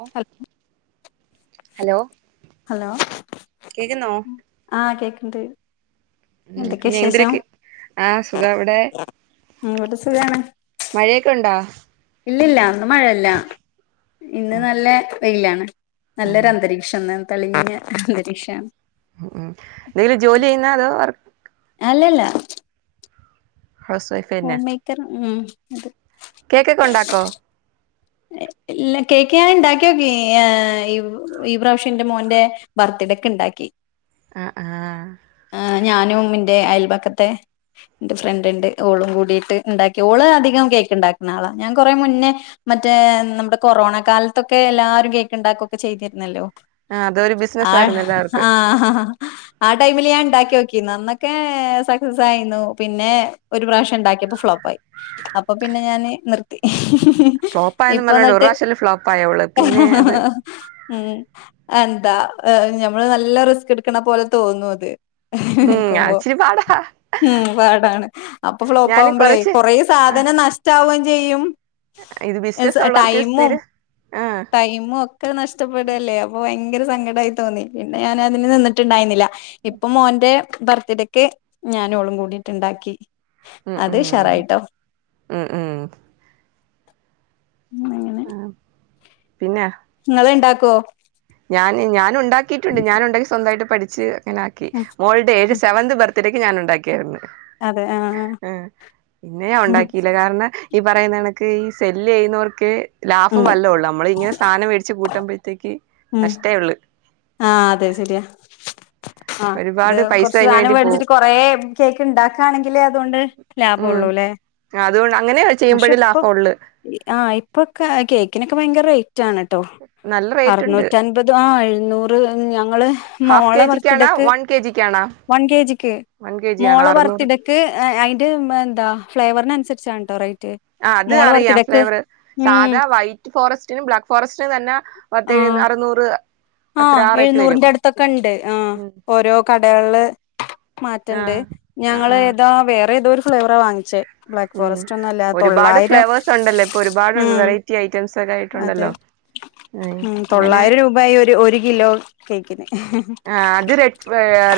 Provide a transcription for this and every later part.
ഓ ഹ [unintelligible] hello hello കേക്കുന്നോ ആഹ് കേക്ക ണ്ട് ഉം പിന്നെ എന്ന്തൊരിക്ക ആ സുഖ അവിടെ ഉം ഇവിടെ സുഖാണ് മഴയൊക്കെണ്ടോ ഇല്ലില്ല ടെ മഴല്ല ഇന്ന് ആഹ് നല്ല വെയിലാണ് നല്ലൊരു ആഹ് അന്തരീക്ഷംന്ന് തെളിഞ്ഞ അന്തരീക്ഷ ഉം ഉം എന്തെലും ജോലി ചെയ്യുന്നാ അതോ വർക്ക് അല്ലല്ല ഹൗസ് വൈഫ് ഹോം തന്നെ മേക്കർ ഉം അത് കേക്കൊക്കെ ഉണ്ടാക്കോ ഇല്ല കേക്ക് ഞാൻ ഇണ്ടാക്കോക്കി ഈ പ്രാവശ്യന്റെ മോന്റെ ബർത്ത്ഡെക്ക് ഇണ്ടാക്കി ആഹ് ആഹ് ഞാനും എന്റെ അയൽബക്ക ത്തെ ഇന്റെ ഫ്രണ്ട് ണ്ട് ഓളും കൂടിട്ട് ഇണ്ടാക്കി. ഓള് അധികം കേക്ക് ഇണ്ടാക്ക്ന്ന ആളാ. ഞാൻ കൊറെ മുന്നേ മറ്റേ നമ്മുടെ കൊറോണ കാല്ത്തൊക്കെ എല്ലാവരും കേക്കുണ്ടാക്കുക്കെ ചെയ്തിരുന്നല്ലോ. ആഹ് അതൊരു ബിസിനസ് ആഹ് ആയിരുന്നു എല്ലാവർക്ക് ആഹ് ആഹ് ആ ടൈമില് ഞാൻ ഉണ്ടാക്കി ഓക്കി. അന്നൊക്കെ സക്സസ് ആയിരുന്നു. പിന്നെ ഒരു പ്രാവശ്യം ഉണ്ടാക്കിയപ്പോ ഫ്ലോപ്പയി അപ്പൊ പിന്നെ ഞാന് നിർത്തി. ഫ്ലോപ്പ ആയെന്നും ഇപ്പൊ പറഞ്ഞണ്ട് എന്നിട്ട് ഒര്റാവശ്യല്ലേ ഫ്ലോപ്പായൊള്ള് പിന്നെ അത് ഉം എന്താ ഞമ്മള് നല്ല റിസ്ക് എടുക്കണ പോലെ തോന്നും അത്. ഉം നിക്കുമ്പോ ഇച്ചിരി പാടാ ഉം പാടാണ് അപ്പൊ ഫ്ലോപ്പ ഞാനും ആവുമ്പോളെ കൊറച്ച് കൊറേ ആഹ് സാധനം നഷ്ടവും എ ചെയ്യും. ഇത് എസ് ബിസിനസ് ഉള്ളവർക്ക് ടൈമും സ്ഥിരം ആഹ് ടൈമും ഒക്കെ നഷ്ട്ടപ്പെടല്ലേ അപ്പൊ ഭങ്കര സങ്കടായി തോന്നി. പിന്നെ ഞാന് അതിന് നിന്നിട്ടുണ്ടായിന്നില്ല. ഇപ്പൊ മോന്റെ ബർത്ത്ഡേക്കെ ഞാനോളും കൂടിട്ടുണ്ടാക്കി. ഉം അത് ഉം ഉഷാറായിട്ടോ ഉം ഉം. ഉം. ആഹ് പിന്ന ഇങ്ങള്ണ്ടാക്കോ? ഞാൻ ഞാനു ണ്ടാക്കിട്ടിണ്ട് ഞാനൊണ്ടാക്കി സ്വന്തയിട്ട് പഠി ച്ച് ആക്കി ഉം മോൾഡേജ് ഉം സെവന്ത് ബർത്ത് ഇത്തിരക്ക് ഞാനുണ്ടാക്കിയിരുന്നു. ആഹ് പിന്നെ ഞാ ഒണ്ടാക്കിയില്ല കാരണം ഈ പറയുന്ന നിക്ക് ഈ സെല്ല് ചെയ്യുന്നവർക്ക് ലാഭം ഉം വല്ലോ ഒള്ള് അമ്മളിങ്ങ സാനം വേടിച്ച് കൂട്ടമ്പഴത്തേക്ക് ഉം നഷ്ട്ടേ ഒള്ള്. ആഹ് അതെ ശരിയാ ആ ഇത് ഒരുപാട് പൈസ കുറച്ച് അതിന് സാനം വേണ്ടി പോവും വേടിച്ചിട്ട് കൊറെ കേക്ക് ണ്ടാക്കുകയാണെങ്കിലേ അതുകൊണ്ട് ഉം ലാഭള്ളൂല്ലെ. അതുകൊണ്ട് അങ്ങനെ പക്ഷെ ചെയ്യുമ്പോഴേ ഇപ്പൊ ലാഭം ഉള്ളു ആഹ് ഇപ്പൊക്കെ കേക്കിനൊക്കെ ഭയങ്കര ഏയ് റ്റാണ് ട്ടോ നല്ല റേറ്റ് ഉണ്ട് അറനൂറ്റൻപത് ആ നൂർ ർ ഞങ്ങ ങ്ങള് ഹാഫ് മോള കെ ബർത്ത് ജിക്കാണോ ഡേക്ക് വൺ കെ ജിക്കാണോ വൺ കെ ജിക്ക് വൺ കെ ജി ആണോ മോള ബർത്ത് അറുന്നൂറ് ഡേക്ക് അയിന്റെ എന്താ ഫ്ലേവറിനനുസരിച്ചാണ്. തറയി ആ അത് അറിയാം ഫ്ലേവറ് ഉം സാധാ വൈറ്റ് ഫോറസ്റ്റിനും ബ്ലാക്ക് ഫോറസ്റ്റിന് തന്നെ പത്തെഴ് അറുനൂറ് ആ എഴുന്നൂറിന്റെ അടുത്തൊക്കെ ഉണ്ട് ആ ഓരോ കടകള് മാറ്റണ്ട് ആഹ് ആഹ് ഞങ്ങള് ആഹ് ഏതോ വേറെ ഏതോ ഫ്ലേവറാ വാങ്ങിച്ചേ ബ്ലാക്ക് ഉം ഫോറസ്റ്റ് ഒന്നും അല്ല ഒരുപാട് തൊള്ളായിരം ഫ്ലവേഴ്സ് ഉണ്ടല്ലേ ഇപ്പൊ ഒരുപാട് ഉണ്ട് ഉം വേറയ്റ്റി ഐറ്റമ്സൊക്കെ അതെ ആയിട്ടുണ്ടല്ലോ ഹ് ഉം അങ്ങനെ തൊള്ളായിരം രൂപായി ഒരു ഒരു കിലോ കേക്കിന് ആഹ് അത് റെഡ്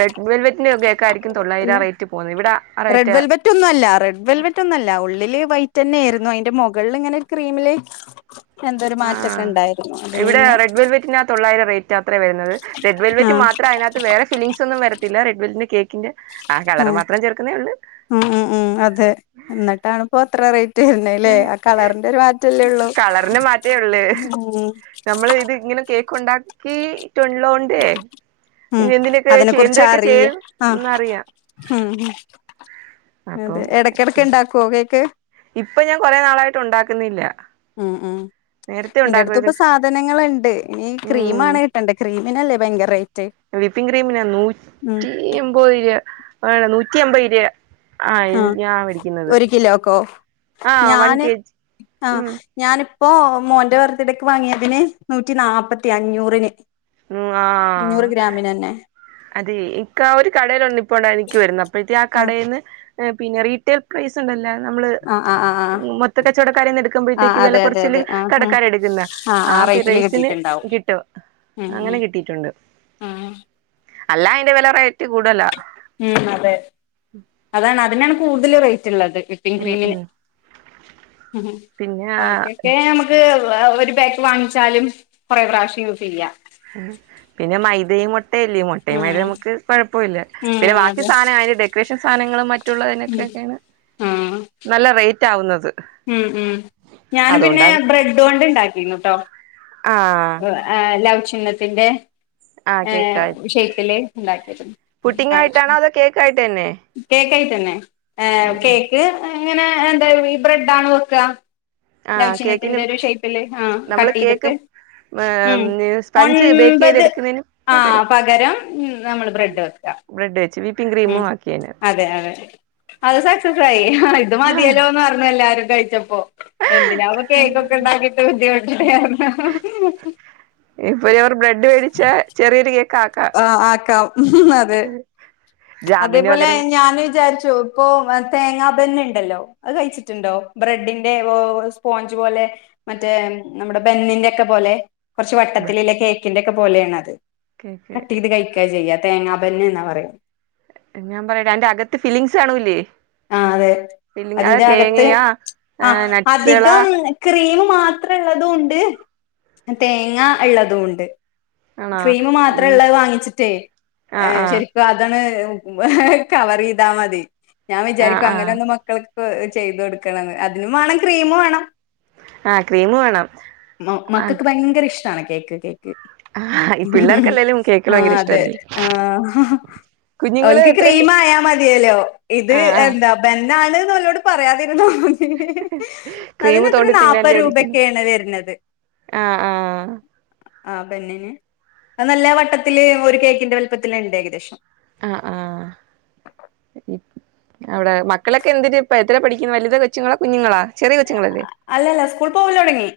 റെഡ് വെൽവെറ്റിന്റെ കേക്ക് ആയിരിക്കും അല്ല തൊള്ളായിരം റേറ്റ് പോകുന്നത് ഇവിടെ ആ റെഡ് റേറ്റ് വെൽവെറ്റൊന്നും അല്ല റെഡ് വെൽവെറ്റൊന്നും അല്ല ഉള്ളില് വൈറ്റ്നായിരുന്നു അതിന്റെ മുക മുകളില്ങ്ങനെ ക്രീമില് എന്തൊരു ആ മാറ്റൊക്കെ ഉണ്ടായിരുന്നു അതിൽ ഇവിടെ നിന്ന് റെഡ് വെൽവെറ്റിനാ തൊള്ളയിരം റൈ റ്റാ വരുന്നത് റെഡ് വെൽവെറ്റ് ആഹ് മാത്രം അതിനകത് വേറെ ഫില്ലിങ്ങ്സൊന്നും വരത്തില്ല റെഡ് വെ ഇത് കേക്കിന്റെ ആ കളർ മാത്രം ചേർക്കുന്നേ ഉള്ളൂ ആ ആ അതെ നിട്ടാണ് അത്ര റൈ ഉള്ളൂ കളറിന് മറ്റേ ഒള്ളേ ഉം നമ്മള് ഇത് ഇങ്ങനെ കേക്ക് ഉണ്ടാക്കി ഹ് എന്തിനൊക്കെ അതിനെ കുറിച് എന്തിനൊക്കെ അറി ചേരും അ എന്നറിയാം ഹ്മ് അപ്പൊ അതെ എഡകെടക്ക് ഉണ്ടാകോ കേക്ക് ഇപ്പൊ ഞാൻ കുറെ നളായിട്ട് ഉണ്ടാകുന്നില്ല അ ആ എന്റെ അടുത്ത് ഇപ്പൊ സാധനങ്ങള് ഇണ്ട് ഇനി ഉം ക്രീമാണ് കിട്ടേണ്ടേ ക്രീമിനല്ലേ ഭയങ്കര റേറ്റ് വിപ്പിംഗ് ക്രീമിന് ഉം നൂറ്റി എമ്പത് രൂപ റ്റി അമ്പയ് രൂപ ആഹ് ഹാ ഞാൻ മേടിക്കുന്നത് ഒരു കിലോക്കോ ആഹ് വൺ ഞാന് കെ ജി അ ഉം ഞാന് പ്പൊ മോന്റെ ബർത്തിടയ്ക് വാങ്ങിയതിന് നൂറ്റി നാപ്പത്തി അഞ്ഞൂറിന് ഹ് ആ അഞ്ഞൂറ് ഗ്രാമിനെന്നെ അതെ ഇന്ക് ഒരു കടേല് നിപ്പു നിക്കണ്ടായിനി അപ്പോഴത്തേക് ആ ആഹ് കടേന്ന് [unintelligible] നമ്മള് ആഹ് ആഹ് ആഹ് ആഹ് മൊത്ത കച്ചവടക്കാരെന്ന് ആഹ് എടുക്കുബോയത്തേക് വേല അതെ അതെ കൊറച്ചില് അതെ ആഹ് ഉം കടകാര് എടുക്കുന്നെ ആഹ് ആ റേറ്റില് റൈസിന് കിട്ടിയിട്ടുണ്ടാവും കിട്ടും ഉം അങ്ങനെ ഉം കിട്ടീട്ടുണ്ട് ആഹ് അല്ലയ്ന്റെ വേല റൈറ്റ് കൂടുതലാ ഹ് അതെ അതാണ് അതി കൂടുതല് റൈറ്റ്ള്ളത് വിപ്പിംഗ് ഉം ക്രീമിന് ഉം ഹ് പിന്നെ ബാക്കി ഒക്കെ നമുക്ക് വെ ഒരു പേക്ക് വാഗിച്ചാലും കുറെ പ്രാവശ്യം യൂസ് യ പിന്നെ മൈദയും ട്ടയല്ലേ മൊട്ടയും ഉം മൈദയും നമ്മക്ക് കോയ പോല്യ ഉം ബാക്കി അതെ സാനം അയ്ന്റെ ഡെകാറേഷൻ സാദനങ്ങളും ഉം മ ആഹ് [inaudible] തെറ്റാവുന്നത് ഉം.. ഉം.. ഞാനും പിന്നെ ബ്രെഡുകൊണ്ടുണ്ടാക്കിയിരുന്നീട്ടോ ആ അ.. ആ.. ലൗ ചിഹ്നത്തിന്റെ പിന്നെ ഏ.. ഇല്ലായ് പുട്ടിംങ്ങായിട്ടാണോ അതോ കേക്കായിട്ടുതന്നെ കേക്കായിട്ട് തന്നെ ആ.. കേക്ക്, അ എങ്ങനെഎന്തായീബ്രെഡാണ് വെക്കുക. ആഹ് കേക്കിന് ലൗചിഹ്നത്തിന്റെ ഒരു ഷേപ്പില് ആ.. നമ്മള് കട്ട് കേക്ക് ചെയ്തിട്ട് ഉം.. സ്പഞ്ച് ബേക്ക് ഒൻപത് ചെയ്തെടുക്കുന്നതിന് ആ. പകരം നമ്മള് ബ്രെഡ്‌വെക്കുക. ബ്രെഡ് വെച്ച് ക്രീമും ആക്കിയേനെ അത് സക്സസ്സായി ഇത് മതിയല്ലോന്ന് പറഞ്ഞെല്ലാ കഴിച്ചപ്പോ എന്തിനായിപ്പംകേക്കൊക്കെ ഉണ്ടാക്കിയിട്ട് ബുദ്ധിമുട്ടണേന്ന് ഇപ്പൊ ഒരു ബ്രെഡ് മേടിച്ച ചെറിയൊരു കേക്ക് ആക്കാം അ.. ആക്കാമതെ ജാമിന് അതേപോലെ പകരം ഞാനും വിചാരിച്ചു. ഇപ്പൊമെസേ തേങ്ങാ ബന്ന ഉണ്ടല്ലോ അത് കഴിച്ചിട്ടുണ്ടോ ബ്രെഡിന്റെ സ്പോഞ്ച് പോലെ മറ്റേ നമ്മുടെ ബന്നിന്റെ ഒക്കെ പോലെ കുറച്ചുവട്ടത്തിലല്ലേ കേക്കിന്റെ ഇതുപോലെയാണത് കേക്ക് കട്ട് ചെയ്തുകഴിക്കാ ചെയ്യാ തേങ്ങാപ്പന്നയെന്നാ പറയുക ഞാൻപറയട്ടെ, അതിന്റെ യകത്ത്ഫിലിംങ്സ് കാണൂല്ലേ ആഹ് അതെ അതിന്റെ അകത്ത് മാത്രമുള്ളതുമുണ്ട്. തേ ആണോ ഈ ക്രീമുമാത്രമുള്ളത് വാങ്ങിച്ചിട്ടേ, ഏ.. ആഹ് ആഹ് ശരിക്കും അതി കവർചെയ്താൽമതി ഞാൻ ആഹ് വിചാരിക്കും, ആഹ് അങ്ങനെയൊക്കെകുറചു ചെയ്തു കൊടുക്കണെന്ന് അതിനുംവേണം, ക്രീമു വേണം. ആ.. ക്രീമുവേണം. ട്ടാണ് കേക്ക് കേക്ക് ഈ പിള്ളേർക്കല്ലേലും കേക്കുകള് ആ ഭയങ്കര അതെ ഇഷ്ടല്ലേ ആ കുഞ്ഞുങ്ങള് ഓൽക്ക് എത്രൽ ക്രീം ആയാ മതിയല്ലോ ഇത് ആ ആ എന്താ [unintelligible] പറയാതെ ഹി ഹി ഹി ക്രീം അതിനെത്ര തോണ്ടി തിന്നല്ലേ നാൽപ്പത് ഇരിക്കുന്നു രൂപക്കെയാണ് വരുന്നത് ആ ആ നല്ല വട്ടത്തില് ഒരു കേക്കിന്റെ വലിപ്പത്തില് ഉണ്ട് ഏകദേശം അ ആ അവിടെ മക്കളൊക്കെ എന്തിര് ഇപ്പ എത്ര പഠിക്കുന്നു വലുത കൊച്ചുങ്ങളാ കുഞ്ഞുങ്ങളാ ചെറിയ കൊച്ചുങ്ങളല്ലേ അല്ലല്ല സ്കൂൾ പോവല് തുടങ്ങി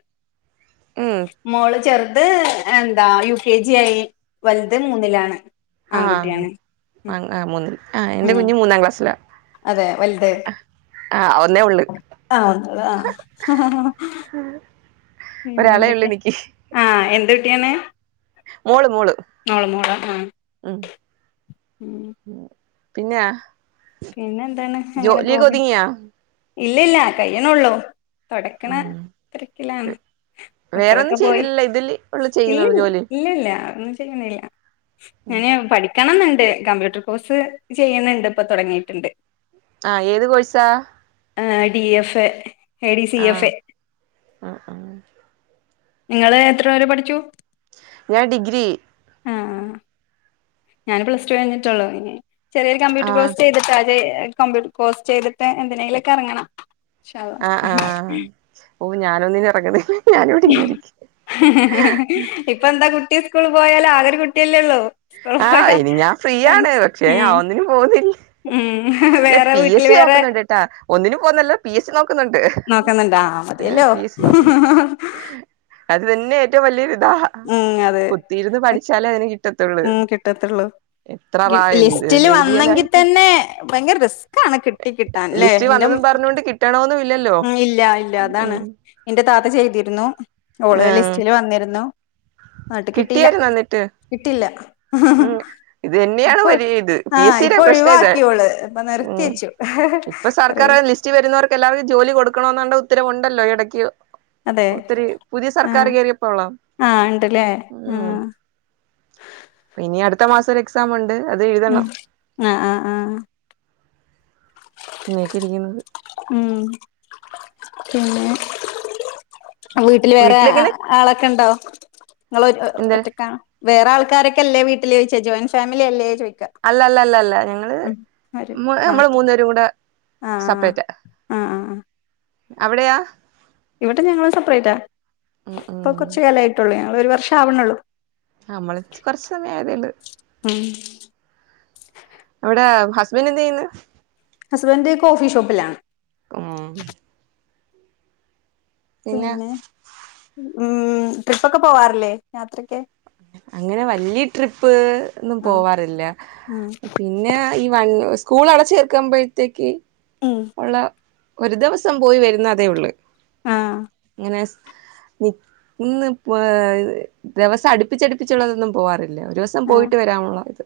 ഉം മോള് ചെറുത് യൂ കെ ജി ആയി വല്ത് മൂന്നിലാണ് ആഹ് ആൺകുട്ടിയാണ് ഉം ആ മൂന്നിൽ ആ എന്റെ ഉം കുഞ്ഞ് മൂന്നാം ക്ലാസ്സില ആ ഒ അ ആ ഹ ഹ ഹ ഒരാളെ ഉള്ളു പിന്നെന്തൊക്കെ എനിക്ക് ആഹ് എന്റെ ങ്ങനെ മോള് മോള് ഉം പിന്ന പിന്നെ ജോലി ഒക്കെ ഒതുങ്ങിയ ഇല്ലില്ല കയ്യിനെ ഉള്ളു തുടക്കണ ഉം തിരക്കിലാണ് മക്കളൊക്കെ വേറൊന്നും പോയി ചെയ്യുന്നില്ല ഇതില് ഉള്ളു ചെയ്യുന്നുള്ളു ജോലി ഇല്ലില്ല ഒന്നും ചെയ്യണില്ല ഞാന് പഠിക്കണം ന്നുണ്ട് കമ്പ്യൂട്ടർ കോഴ്സ് ചെയ്യുന്നുണ്ട് ഇപ്പ തുടങ്ങി ട്ടുണ്ട് ആഹ് ഏത് കോഴ്സാ D F A A D C ആ എഫ് എ ആ ആ നിങ്ങള് എത്ര വരെ പഠിച്ചു ഞാൻ ഡിഗ്രി ഞാന് പ്ലസ് ടു കഴിഞ്ഞിട്ടേ ഉള്ളു ഇനി ചെറിയൊരു കമ്പ്യൂർ ആഹ് കോഴ്സ് ചെയ്തിട്ടാലേ കമ്പ്യൂട്ടർ കോഴ്സ് ചെയ്തിട്ട് എന്തിനേലും ഒക്കെ ഇറങ്ങണം ആ ആ ഓ ഞാനൊന്നിനും ഇറങ്ങുന്നില്ല ഞാനിവിടെ ഇങ്ങന സ്കൂൾ പോയാൽ ആകെയൊരു കുട്ടിയല്ലേ ഉള്ളൂ സ്കൂള് ആഹ് പോയാ ഇനി ഞാൻ ഫ്രീയാണ് തനിച്ച് പക്ഷെ ഞാൻ ഉം ഒന്നിനും പോന്നില്ല ഉം അല്ല വേറെ പി എസ് വീട്ടില് സി വേറെ നോക്കുന്നുണ്ട്ട്ടാ ഒന്നിനും പോന്നില്ല പി എസ് സി നോ നോക്കുന്നുണ്ടാ മതിയല്ലോ എസ് സി ഹ നോക്കുന്നു ഹ അത് തന്നെ ഏറ്റവും വലിയ ഹ അതെ കുത്തിരുന്ന് പഠിച്ചാലെ അതിന് കിട്ടത്തുള്ളൂ ഉം കിട്ടത്തുള്ളൂ എത്ര റാ കിട്ടി എന്ത് ലിസ്റ്റില് വന്നെങ്കി എഴുതിയാലായിട്ട് തന്നെ ഭയങ്കര റിസ്ക്കാണ് കിട്ടി കിട്ടാൻല്ലേ ലിസ്റ്റ് എന്റെ ഉം വന്നതും പറഞ്ഞോണ്ട് കിട്ടണോന്നും ഇല്ലല്ലോ ഇല്ല ഇല്ല അതാണ് ഉം എന്റെ താത്ത ചെയ് ഇരുന്നു ഓള് ആഹ് ലിസ്റ്റില് വന്നിരുന്നു നാട്ട് കിട്ടീലാ കിട്ടിയായിരുന്നു എന്നിട്ട് ആ ഉം ഇതന്നെയാണ് വലിയ ഇത് പി ആഹ് എസ് സി ടെ ഇപ്പൊ പ്രശ്ന ഇത് ഒഴിവാക്കിയോള് ഇപ്പൊ ഉ നിർത്തി വെച്ചു ഇപ്പ കൊറേ സർക്കാർ ലിസ്റ്റി വരുന്നോർക്കെല്ലാർക്കും ജോലി കൊടുക്കണോന്നൊ- ഉത്തരവുണ്ടല്ലോ ഇടയ്ക്ക് അതെ ഒത്തിരി പുതിയ സർക്കാർ ആഹ് കയറിയപ്പോള്ള ആഹ് ഇണ്ടല്ലേ ആ ഉം ഇനി അടുത്ത മാസം ഒരു എക്സാം ഇണ്ട് ഉം ആഹ് ആഹ് ആഹ് ഇങ്ങനക്കെരിക്കണത് ഉം പിന്നേ വീട്ടിൽ വേറെ വീട്ടിലെങ്ങനെ ആളൊക്കെ ഇണ്ടോ നിങ്ങള് ഒ എന്ത ഒറ്റക്കാണോ വേറെ ആൾക്കാരൊക്കെല്ലെ വീട്ടില് ചോച്ചെ ജോയിറ്റ് ഫാമിലി അല്ലേ ചോയ് അല്ലല്ല അല്ല അല്ല ഞങ്ങള് അവര് ആഹ് നമ്മള് മൂന്നേരും കൂടെ- ആഹ് സെപ്പറേറ്റാ അ ആഹ് അവിടെയാ ഇവിടെ ഞങ്ങള് സപ്പറേറ്റാ ഉം ഉം ഇപ്പൊ കുറച്ച് കാലെയിട്ടുള്ളയ ഒരു വർഷാവണേള്ളൂ നമ്മള് കൊറച്ച് സമയായതേള്ളു ഉം [inaudible] അവിടെ ഹസ്ബന്റെന്തെയ്യെന്ന്? ഹസ്ബന്റ് കോഫിഷോപ്പിലാ. ഊം പിന്നെ ഉം ട്രിപ്പൊക്കെ പോവാറില്ലെ? യാത്രക്കെ. അങ്ങനെ വല്ല്യ ട്രിപ്പ് ഒന്നും ആ പോവാറില്ല ഉം പിന്നെ ഈ വൺ സ്കൂൾ അടച്ചേർക്കുമ്പോഴ്ത്തേക്ക് ഉം ഒള്ള ഒരു ദിവസം പോയി വരുന്ന അതേ ഒള്ള്. ആ ഇങ്ങനെ നി നിന്ന് ഏഹ് ദിവസം അടുപ്പിച്ചടുപ്പിച്ചുള്ളതൊന്നും പോവാറി ല്ല ഒരൂസം ആ പോയിട്ട് വരാവൊൻള്ള ഇത്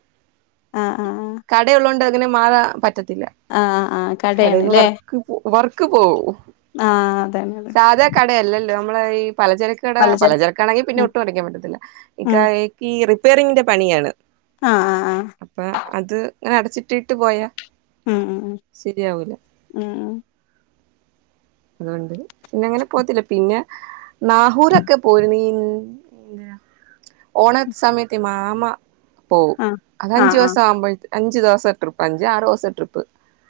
ആ ആ കട യുള്ളോണ്ട് അങ്ങനെ മാറാൻ പറ്റ അഹ് ആഹ് കടേന്ന് വർക്ക് പ് വർക്ക് പോവും ആഹ് അതന്നെന് സാധാ കടയല്ലല്ലോ നമ്മളെ ഈപ് പല ചെരക്കട പലചരക്കാണെങ്കി പിന്നെ ഉം ഒട്ടും അനക്കാൻ പറ്റത്തില്ല ഉം ഇക്കാണെങ്കി ഇകീറി പെറിങ്ങിൻ്റെ പണിയാണ് ആ ആ ആ അപ്പ അത് അങ്ങനെ അടച്ചിട്ട്ട്ട് പോയാ ഉം ഉം ഉം ശെരിയാവൂല്ല ഉം അതുകൊണ്ട് പിന്നെ അങ്ങനെ പോത്തില്ല പിന്നെ നാഹൂറൊക്കെ പോരുനീ ഉം ഓണസമയത്തെ മാമ പോവും ആ ആ ആ അതഞ്ചുസവുമ്പോഴ അഞ്ച് ദോസ ട്രിപ്പ് അഞ്ച് ആറ് ദോസ ട്രിപ്പ്.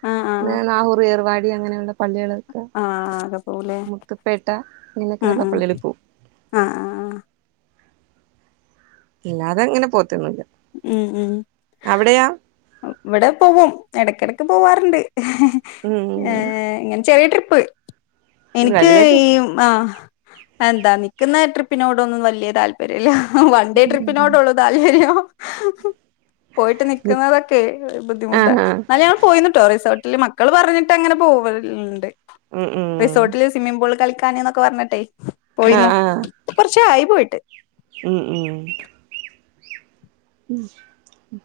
ആ ആ പിന്നെ നാഹൂറ് ഏർവാ ടി അങ്ങനെയുള്ള പള്ളികളൊക്കെ ആഹ് ആകെപോവൂലെ മുത്തുപ്പേട്ട ഉം ഇങ്ങനെയൊക്കെയുള്ള ഉം പള്ളികളിൽ പോവും ആഹ് ആഹ് അഹ് ഇല്ലാതങ്ങനെ പോത്തൊന്നൂല്ല ഉം ഉം ഇവടെ പോവും എടക്കെടക്ക് പോവാറുണ്ട് ഏ ഉം ഇങ്ങനെ ചെറിയ ട്രി പ്പ് എനിക്ക് വലുതായിട്ട് ഈ ആ എന്താ നിക്കുന്നെ ട്രി പിനോടൊന്നും വല്യേ താല്പര്യല്ല. വൺ ഡേ ട്രിപ്പിനോടൊള്ളൂ താൽപ്പര്യം പോയിട്ട് നിക്കുന്നതൊക്കെ ബുദ്ധിമുട്ടാ ആഹ് ആഹ് ന്നാലും ഞ [unintelligible] പോയിന്ന്ട്ടോ റിസോ മക്കള് പറഞ്ഞിട്ട് അങ്ങനെ പോവല് ണ്ട് ഉം ഉം റിസോട്ടില് സ്വിമ്മിങ്ങ് പൂളിൽ കളിക് ക്കാന്ന്നൊക്കെ പറഞ്ഞിടൈ പോയിന്നു. ആഹ് ആഹ് കുറച്ചായി പോയിട്ട്. ഉം ഉം ഉം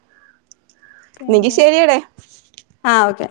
ന്നെങ്കി പിന്നെ ശരിയെടെ. ആഹ് ഓക്കെ